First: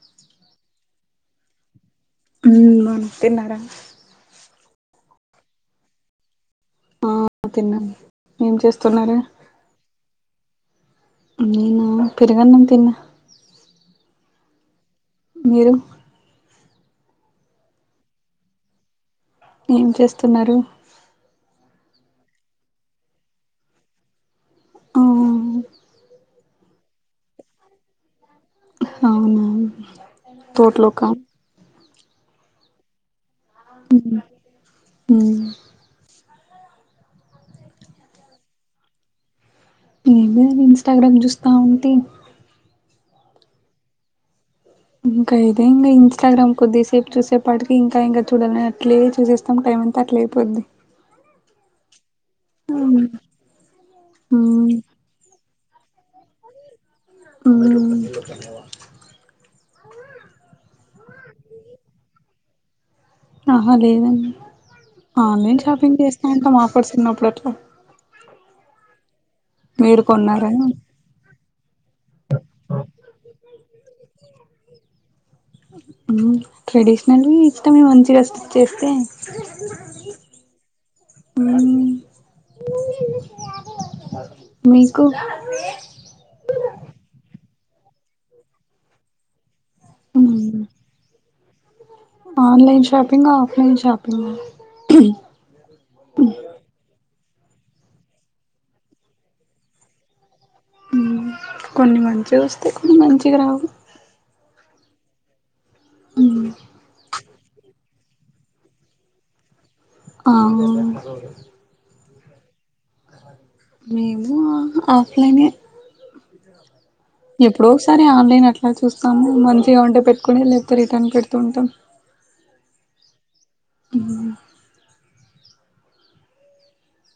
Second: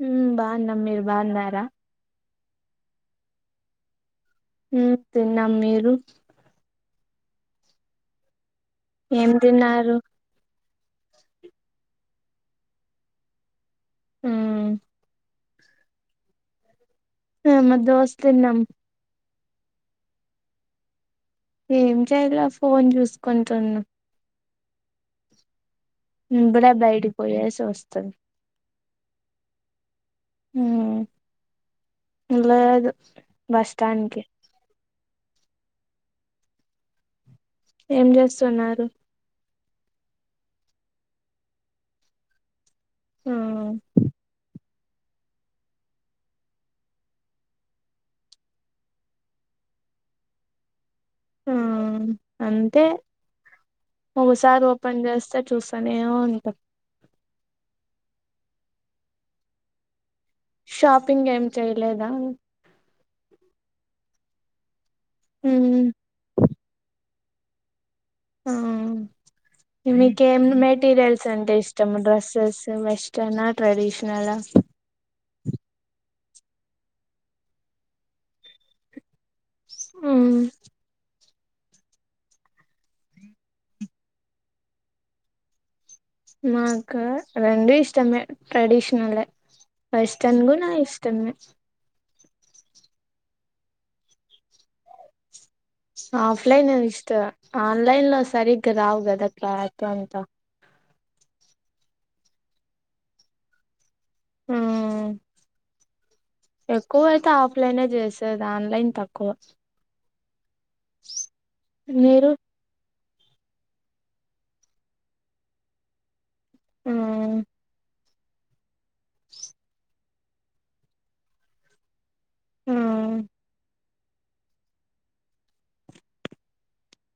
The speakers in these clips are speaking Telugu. హ్మ్ బాన్నం మీరు బాన్నర హ్మ్ బాన్నం తిన్నారా హ్మ్ తిన్నాం మీరు ఆ తిన్నాం ఏం తిన్నారు నేనా పెరుగన్నం తిన్న హ్మ్ మీరు ఆ మా దోస్ తిన్నాం ఏం చేస్తున్నారు ఏం చేయలే ఫోన్ చూసుకుంటున్నా ఆ ఇప్పుడే బయటికి పోయేసి వస్తున్న అవునా. ఉమ్ తోట్లొక? లేదు బస్ స్టాండ్ ఉమ్ కి. ఉమ్ ఏం చేస్తున్నారు? ఏం లేదు, ఇంస్టాగ్రామ్ చూస్తా ఉంటే. ఆ ఇంకా ఇదే ఇంగ ఇన్స్టాగ్రామ్ కొద్దిసేపు చూసేపాటికి, ఇంకా ఇంకా చూడాలని అట్లే చూసేస్తాం. టైమంతా అట్లే అయిపోద్ది. ఆ అంతే, ఉమ్ ఒకోసారి ఉమ్ ఓపెన్ చేస్తే చూస్ కానీ ఏమంటవ్? ఉమ్ షాపింగ్ ఏం చెయలేదా? ఆహ లేదండి. ఆన్లైన్ ఉమ్ షాపింగ్ చేస్తాంటం, ఆఫర్స్ ఉన్నప్పుడు అట్ ఆ మీరు మీకేం కొన్నారా మెటీీరియల్స్ అంటే ఇష్టం? డ్రెస్సెస్ వెస్టర్న్ ఆ? ట్రెడిషనల్ ఆ? ఉమ్ ట్రెడిషనల్వి ఇష్టమే, మంచి స్టిచ్ చేస్తే. ఉమ్ మీకు? మాక రెండూ ఇష్టమే, ట్రెడీషనలే. వెస్టర్న్ కూడ నా ఇష్టమే. Online shopping, offline షాపింగ? ఆఫ్లైనే ఇష్టమ్. ఆన్లైన్ లో సరిగ్గా రావు కదా, క్లాత్ అంతా. ఉమ, కొన్ని మంచిగా వస్తయి, కొన్ని మంచిగా రావు. ఆ ప్లైనే చేసేది, ఆన్లైన్ తక్కువ. ఆ ఆ మీరు? మేము ఆ, ఆఫ్లైనే. మ్ నె ఆన్లైన్ అట్లా చూస్తాము. మంచిగా ఉంటే పెట్టుకుని, లేకపోతే రిటర్న్ పెడుతూ ఉంటాం. ఆ ఉమ్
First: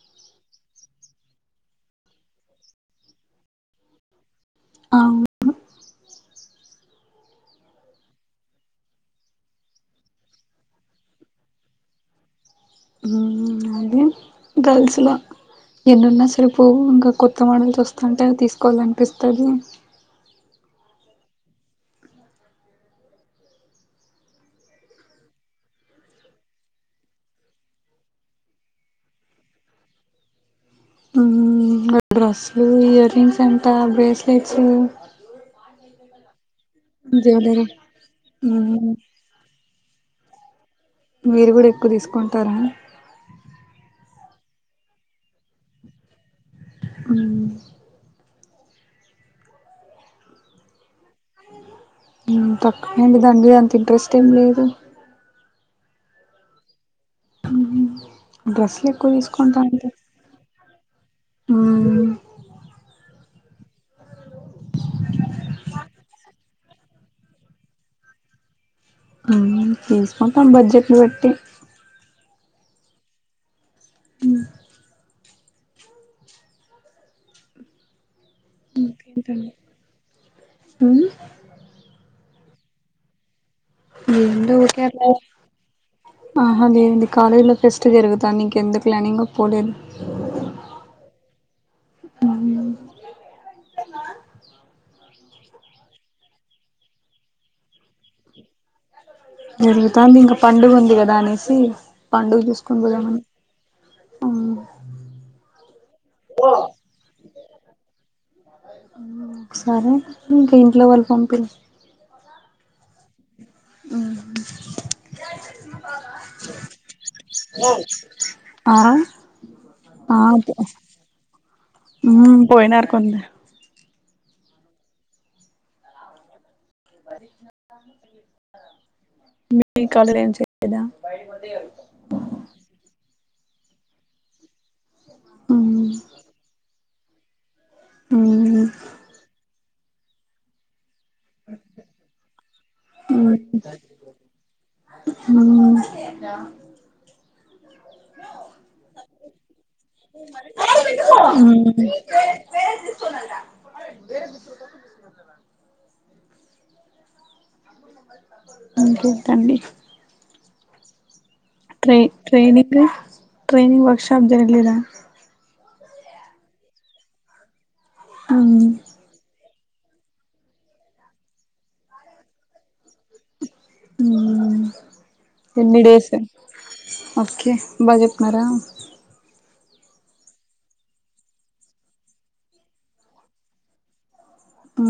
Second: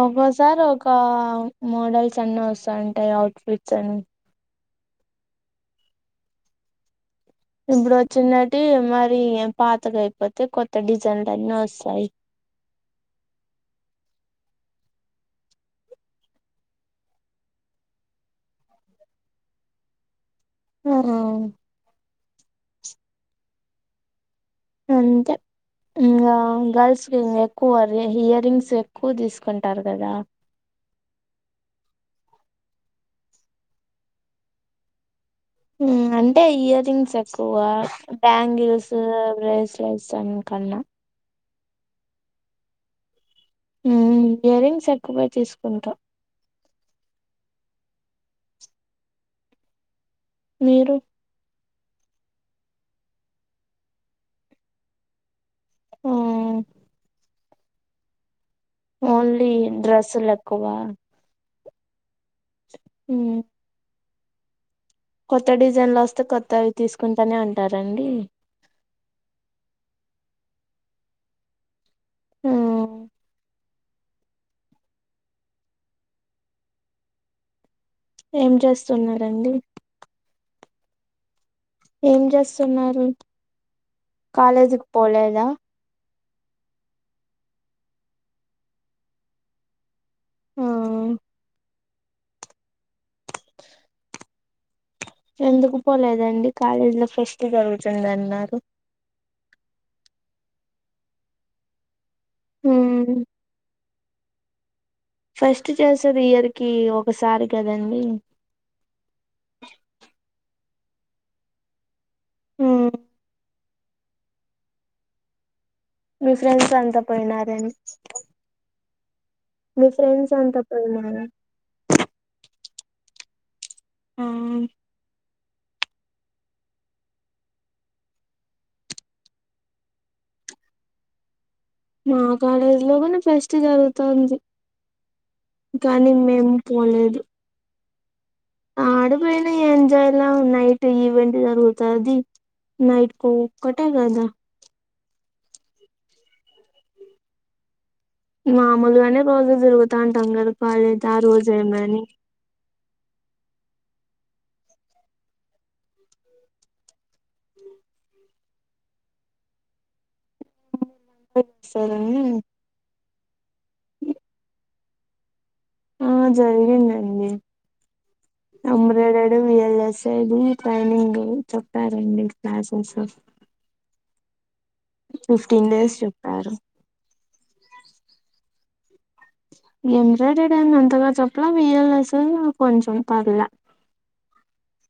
ఒక్కోసారి ఒక మోడల్స్ అన్ని వస్తాంటాయి, అవుట్ఫిట్స్ అన్. అవును. ఇప్పుడు వచ్చింనటి మరి పాతగైపోతే, కొత్త డిజైన్లున్నీ ఒస్తాయి. ఉమ్ అదే గర్ల్స్ల ఎన్నున్నా సరిపోవు. ఇంకా కొత్త మోడల్స్ వస్తుంటే, అవి తీసుకోవాలనిపిస్తది. ఆ అంతే ఇంకా గర్ల్స్ కి ఇంగెక్కువ ఇయర్ రింగ్స్ ఎక్కువ తీసుకుంటారు కదా, ఇంగ డ్రెస్సులు ఇయర్ రింగ్స్ అంట బ్రేస్లెట్స్ మ్మ్ అన్ టే ఇయర్ రింగ్స్ ఎక్కువ జ్యువెలరీ మ్మ్ బ్యాంగిల్స్ బ్రేస్ ప్లస్ అన్ కన్నా మీరు కూడా ఎక్కువ తీసుకుంటారా మ్మ్ ఇయర్ రింగ్స్ ఎక్కువగా తీసుకుంటా మ్మ్ మీరు మ్మ్ తక్కువేండి దాన్మీద అంత ఇంట్రెస్ట్ యేం లేదు హ్మ్ మ్మ్ హ్మ్ ఓన్లీ డ్రెస్సులెక్కువ మ్మ్ మ్మ్ కొత్త డిజైన్లో వస్తే కొత్తవి తీసుకుంటనే ఉంటారండి హ్మ్ తీసుకుంటాం బడ్జెట్ని బట్టి మ్మ్ మ్మ్ ఏమ్ జేస్ ఇంకేంటండి సున్నరండి మ్మ్ ఏం చేస్సున్నారు హ్మ్ దుకెళ్ళవ్ ఆహ దేంది కాలేజ్ లో ఫెస్ట్ జరుగుతాంది ఇంకెందుకులే అని ఇంగ పోలేదు ఆ ఉ ఎందుకు పోలేదండి కాలేజీ లో ఫెస్ట్ జరుగుతుంది అన్నారు జరుగుతాంది ఇంగ పండుగ ఉంది కదా అనేసి పండుగ జూసుకొని ఉమ్, పోదామని మ్మ్ ఫెస్ట్ చేసేది ఇయర్ కి ఒకసారి కదండి హ్మ్ ఒకసారే ఇంక ఇంట్లో వాళ్ళు పంపి హ్మ్ మ్మ్ హ్మ్ మీ ఫ్రెండ్స్ అంత పోయినారు అని ఆ మీ ఆ ఫ్రెండ్స్ అంత పోయినారని, పందె ఆ మీ కాలేజ్ లో ఏం చే [unintelligible] దా మా కాలేజ్ లోగున ఫెస్ట్ జరుగుతంది కానీ మేం పోలేది ఆడు బైనే ఎంజాయ్ లవ్ నైట్ టి ఇవెంట్ జరగుతాది నైట్ కొ ఒక్కటే కదా ఆ మామూల్ గానే రోజు తిరుగుతంటం కదా కాలేజ్ ఆ రోజు ఏమని అంక్ ఎంతండి ట్రై సరేనా ట్రైనింగ్ ట్రైనింగ్ వర్క్షాప్ జర్గలేదా ఆ జరిగిందండి అమ్రెడై డు వి ఎల్ ఎస్ ఐ గు ట్రైనింగ్ చెప్పారండి క్లాసెసు ఉమ్మ్ ఎన్ని డేస్ ఎ బ చెప్తునర ఎంబ్రాయిడరీ అన్ అంతగా చెప్ల వి ఎల్ ఎస్ ఎన్ కొంచెం పర్ల ఆ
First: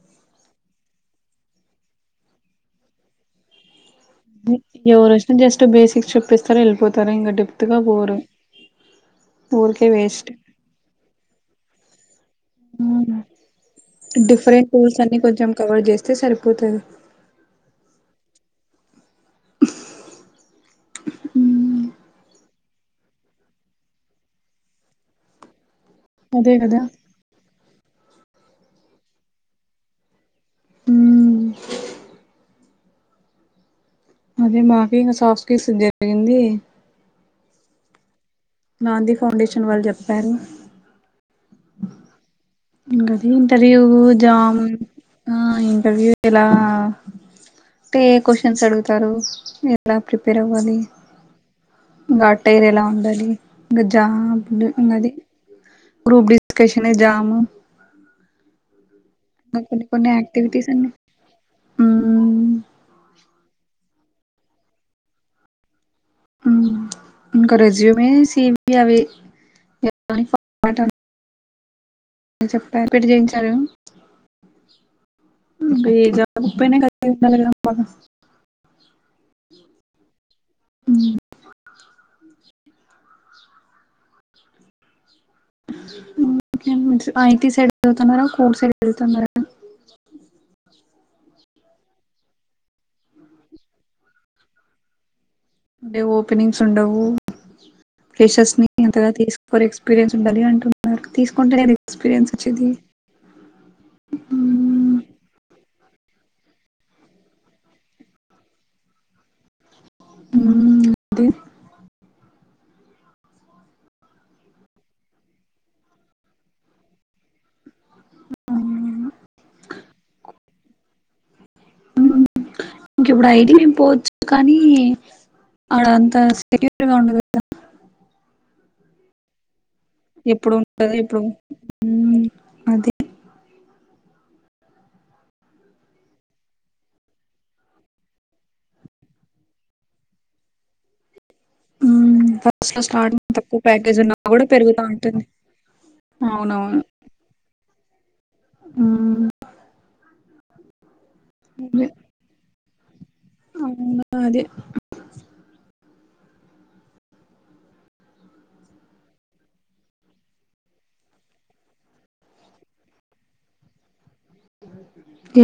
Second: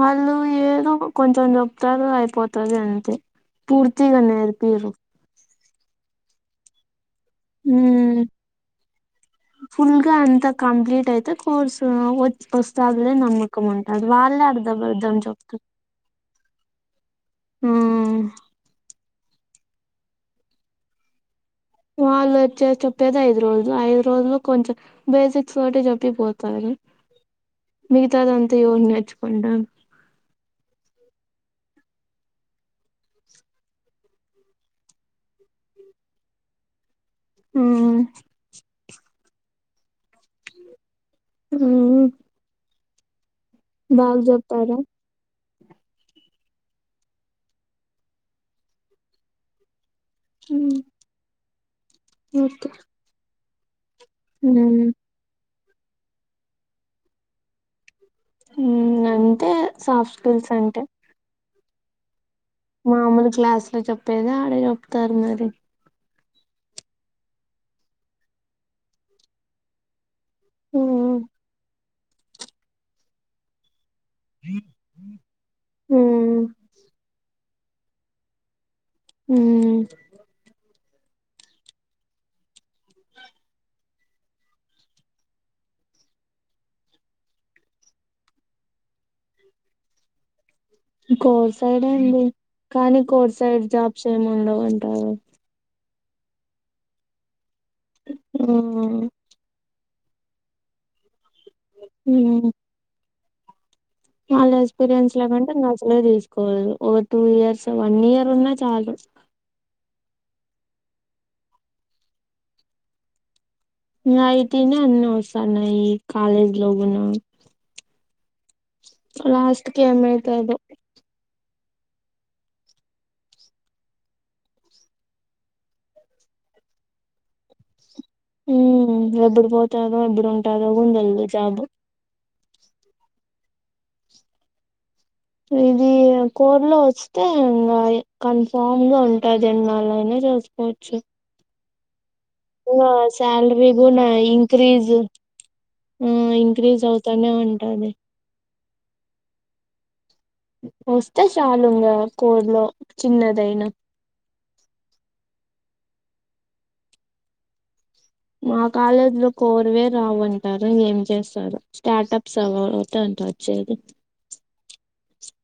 వాళ్ళు ఏదో కు కొంచెం చెప్తారు అయిపోతది అంతే పూర్త్ ఎవర్ ఒష్నా జెస్ట్ టు బేసిక్స్ చెప్పేస్తార్ ఎల్పోత్ ఉమ్మ్ ఊరికే ఫుల్గా వేస్ట్ అంత కంప్లీట్ అయితే కోర్స్ ఉస్తదులే నమ్మకం ఉంటార్ వాళ్ళే అర్ధబర్ధం చెప్త్ పోతది ఆహ్ మ్మ్ వాళ్ళు వచ్చే చెప్పేది ఐదు రోజు ఐదు రోజులు కొంచెం బేసిక్స్ తోటి చెప్ ప్పి అదే పోతారు కదా మిగతాదంతా యోన్ నేర్చుకుంటం మ్మ్ అదే మాకే ఇంక సాఫ్ కేస్ జరిగింది ఆహ్ నౌన్ది ఫౌండేషన్ వాళ్ చెప్పారు ఉమ్మ్ ఇంగ దీన్ తరియు జాం ఆ ఇంటర్వ్యూ ఎలా టే క్యూషన్స్ అడుగుతారు ఎలా ప్రిపేర్ అవ్వాలి ఉమ్ ఇంగా ఓకే అటైర్ ఎలా ఉండాలి ఇంకా జా బుడ్ హ్మ్ ఇంగది గ్రూప్ డిస్కషన్, జామ్ ఉ అంటే ఇంకా కొన్ని కొన్ని సాఫ్ట్ స్కిల్స్ యాక్టివిటీస్ అంటే అన్ని మ్మ్ మామూలు క్లాస్ లో చెప్ చెప్పేది ఆడ చెప్తన్నారు ఉ ఇకా రెసుమె ఏ సివిలు అవి [unintelligible] హ్మ్ చెప్ప ఎ పెటి చేయించారు [unintelligible] ప ఉ ఉ ఐటి సైడ్ వెలుతున్నారా కోర్ సైడ్ వెలుతున్నారా కోర్ సైడ్ అండి కానీ కోర్ సైడ్ జాబ్స్ ఏముండవు అంటారు అంటే ఓపెనింగ్స్ ఉండవు ఫ్రెషర్స్ నీ హ్మ్ అంతగా తీసుకోరు ఎక్స్పీరియన్స్ ఉండాలి అంటున్నారు తీసుకుంటెనే ఎక్స్పీరియన్స్ వచ్చేది వాళ్ళ మ్మ్. ఎక్స్పీరియన్స్ లేకుంటే ఇంకా అసలే తీసుకోవాలదు ఒక టూ ఇయర్స్ వన్ ఇయర్ ఉన్నా చాలు ఉ అంతే ఐటీనే అన్ని వస్తన్నాయి కాలేజీ లో కూడా ఆ, లాస్ట్ కి ఏమైతుందో ఇంక ఇప్పుడు ఐ టి మేం పోవచ్చు కానీ అడ అంత సెక్యూర్గా ఉండదు కదా ఉ ఎప్పుడూ పో ఎప్పుడూ ఎప్పుడు ఉంటాదో ఉంటుంది ఎప్పుడు తెల్వదు జాబ్ మ్మ్. అదే ఇది కోర్ లో వస్తే కన్ఫామ్ గా ఉంటది ఎన్నాళ్ళైనా చేసుకోవచ్చు ఉ శాలరీ కూడా పెరుగుతూ ఇంక్రీజ్ ఉంటుంది ఆ ఇంక్రీజ్ అవుతానే ఉంటాది ఆ అ వస్తే చాలు ఇంగ కోర్లో చిన్నదైన అవునా అదే మా కాలేజ్ లో కోర్వే రావంటారు ఏం చేస్తారు స్టార్టప్స్ అవి ఓటె అంట వచ్చేది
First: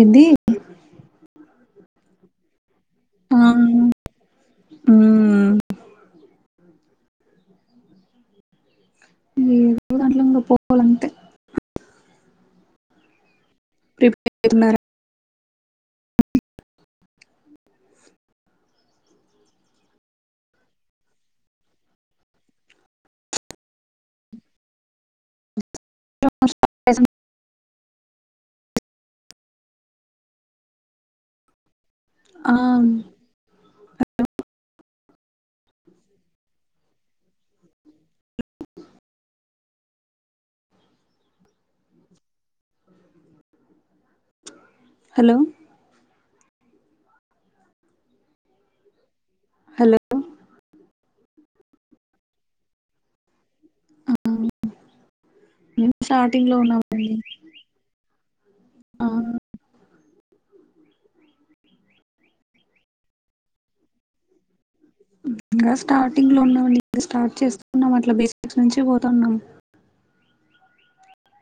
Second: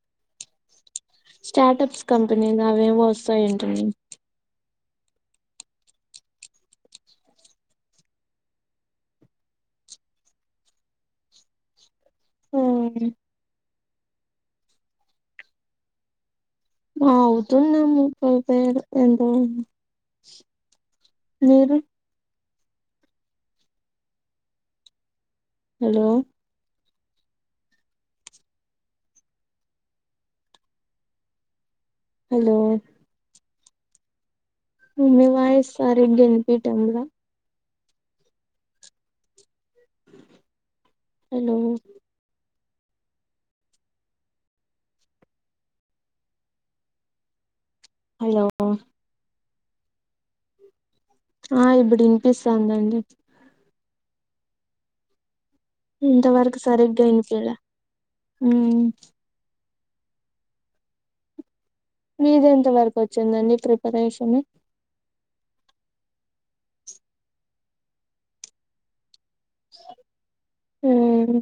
ఎంది స్టార్ట్ప్స్ కంపెనీలు అవేవో వస్తాయంటనే ఉమ్ ఉమ్ దాంట్లోంకి పోవలంటే ఉమ్ ప్రిపేర్ అవుతున్నారా ఆ ఆవుతున్న ప్రిపేర్ [unintelligible] మీరు హలో ఎస్ ఆ హలో అలో వాయిస్ సరిగ్గా వినిపియ్యటంలే హలో హలో హలో హలో ఆ ఇప్పుడు వినిపిస్తాందండి మేము స్టార్టింగ్ లో ఇంతవరకు సరిగ్గా ఉన్నామండి వినిపియ్యాలే ఉమ్ ఆ మీది ఎంత వరకు వచ్చిందండి ప్రిపరేషన్ ఇంగ స్టార్టింగ్ లో ఉన్నాం స్టార్ట్ చేస్తున్నాం అట్లా బేసిక్స్ నుంచి పోతున్నాం ఉమ్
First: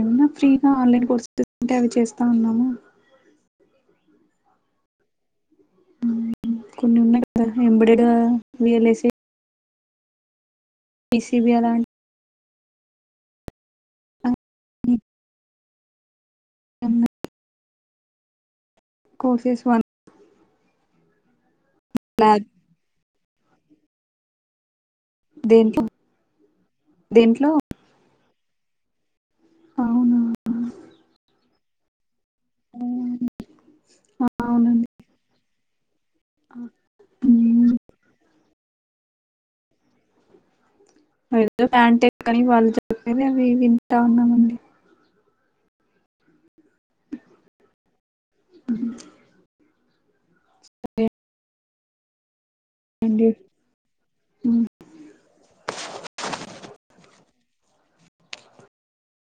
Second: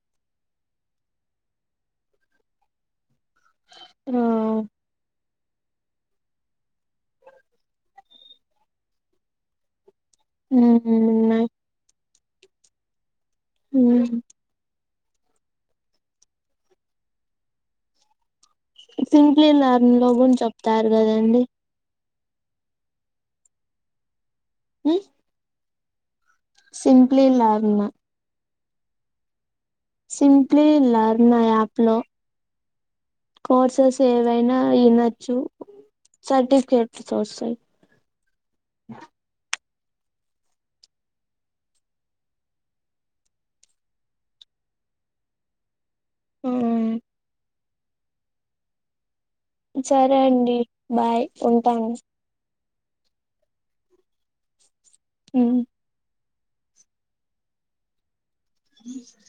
ఏమో ఫ్రీగా ఆన్లైన్ కోర్సు ఉంటే అవి చేస్తా ఉన్నాము ఆ కొన్ని ఉన్నాయి కదా ఎంబెడెడ్ గా వి ఎల్ ఏ సి ఉమ్ బిసీబి అలాంటి ఉమ్ అ ఉమ్ సింప్లీ వన్ లర్న్ లో గూన చెప్తారు కదా అండి ల్యాబ్ ఉమ్ దేంట్లో సింప్లీ దేంట్లో లర్న్ అవునా సింప్లీ లర్న్ యాప్ లో కోర్సెస్ ఏవైనా అవునండి వినొచ్చు ఆ సర్టిఫికేట్స్ వస్తాయి పాయింటే కానీ వాళ్ళు చెప్పేది అవి వింటా ఉన్నామండి ఉమ్ సరే అండి బాయ్ ఓ తాను అంటే ఉమ్ ఉమ్ అ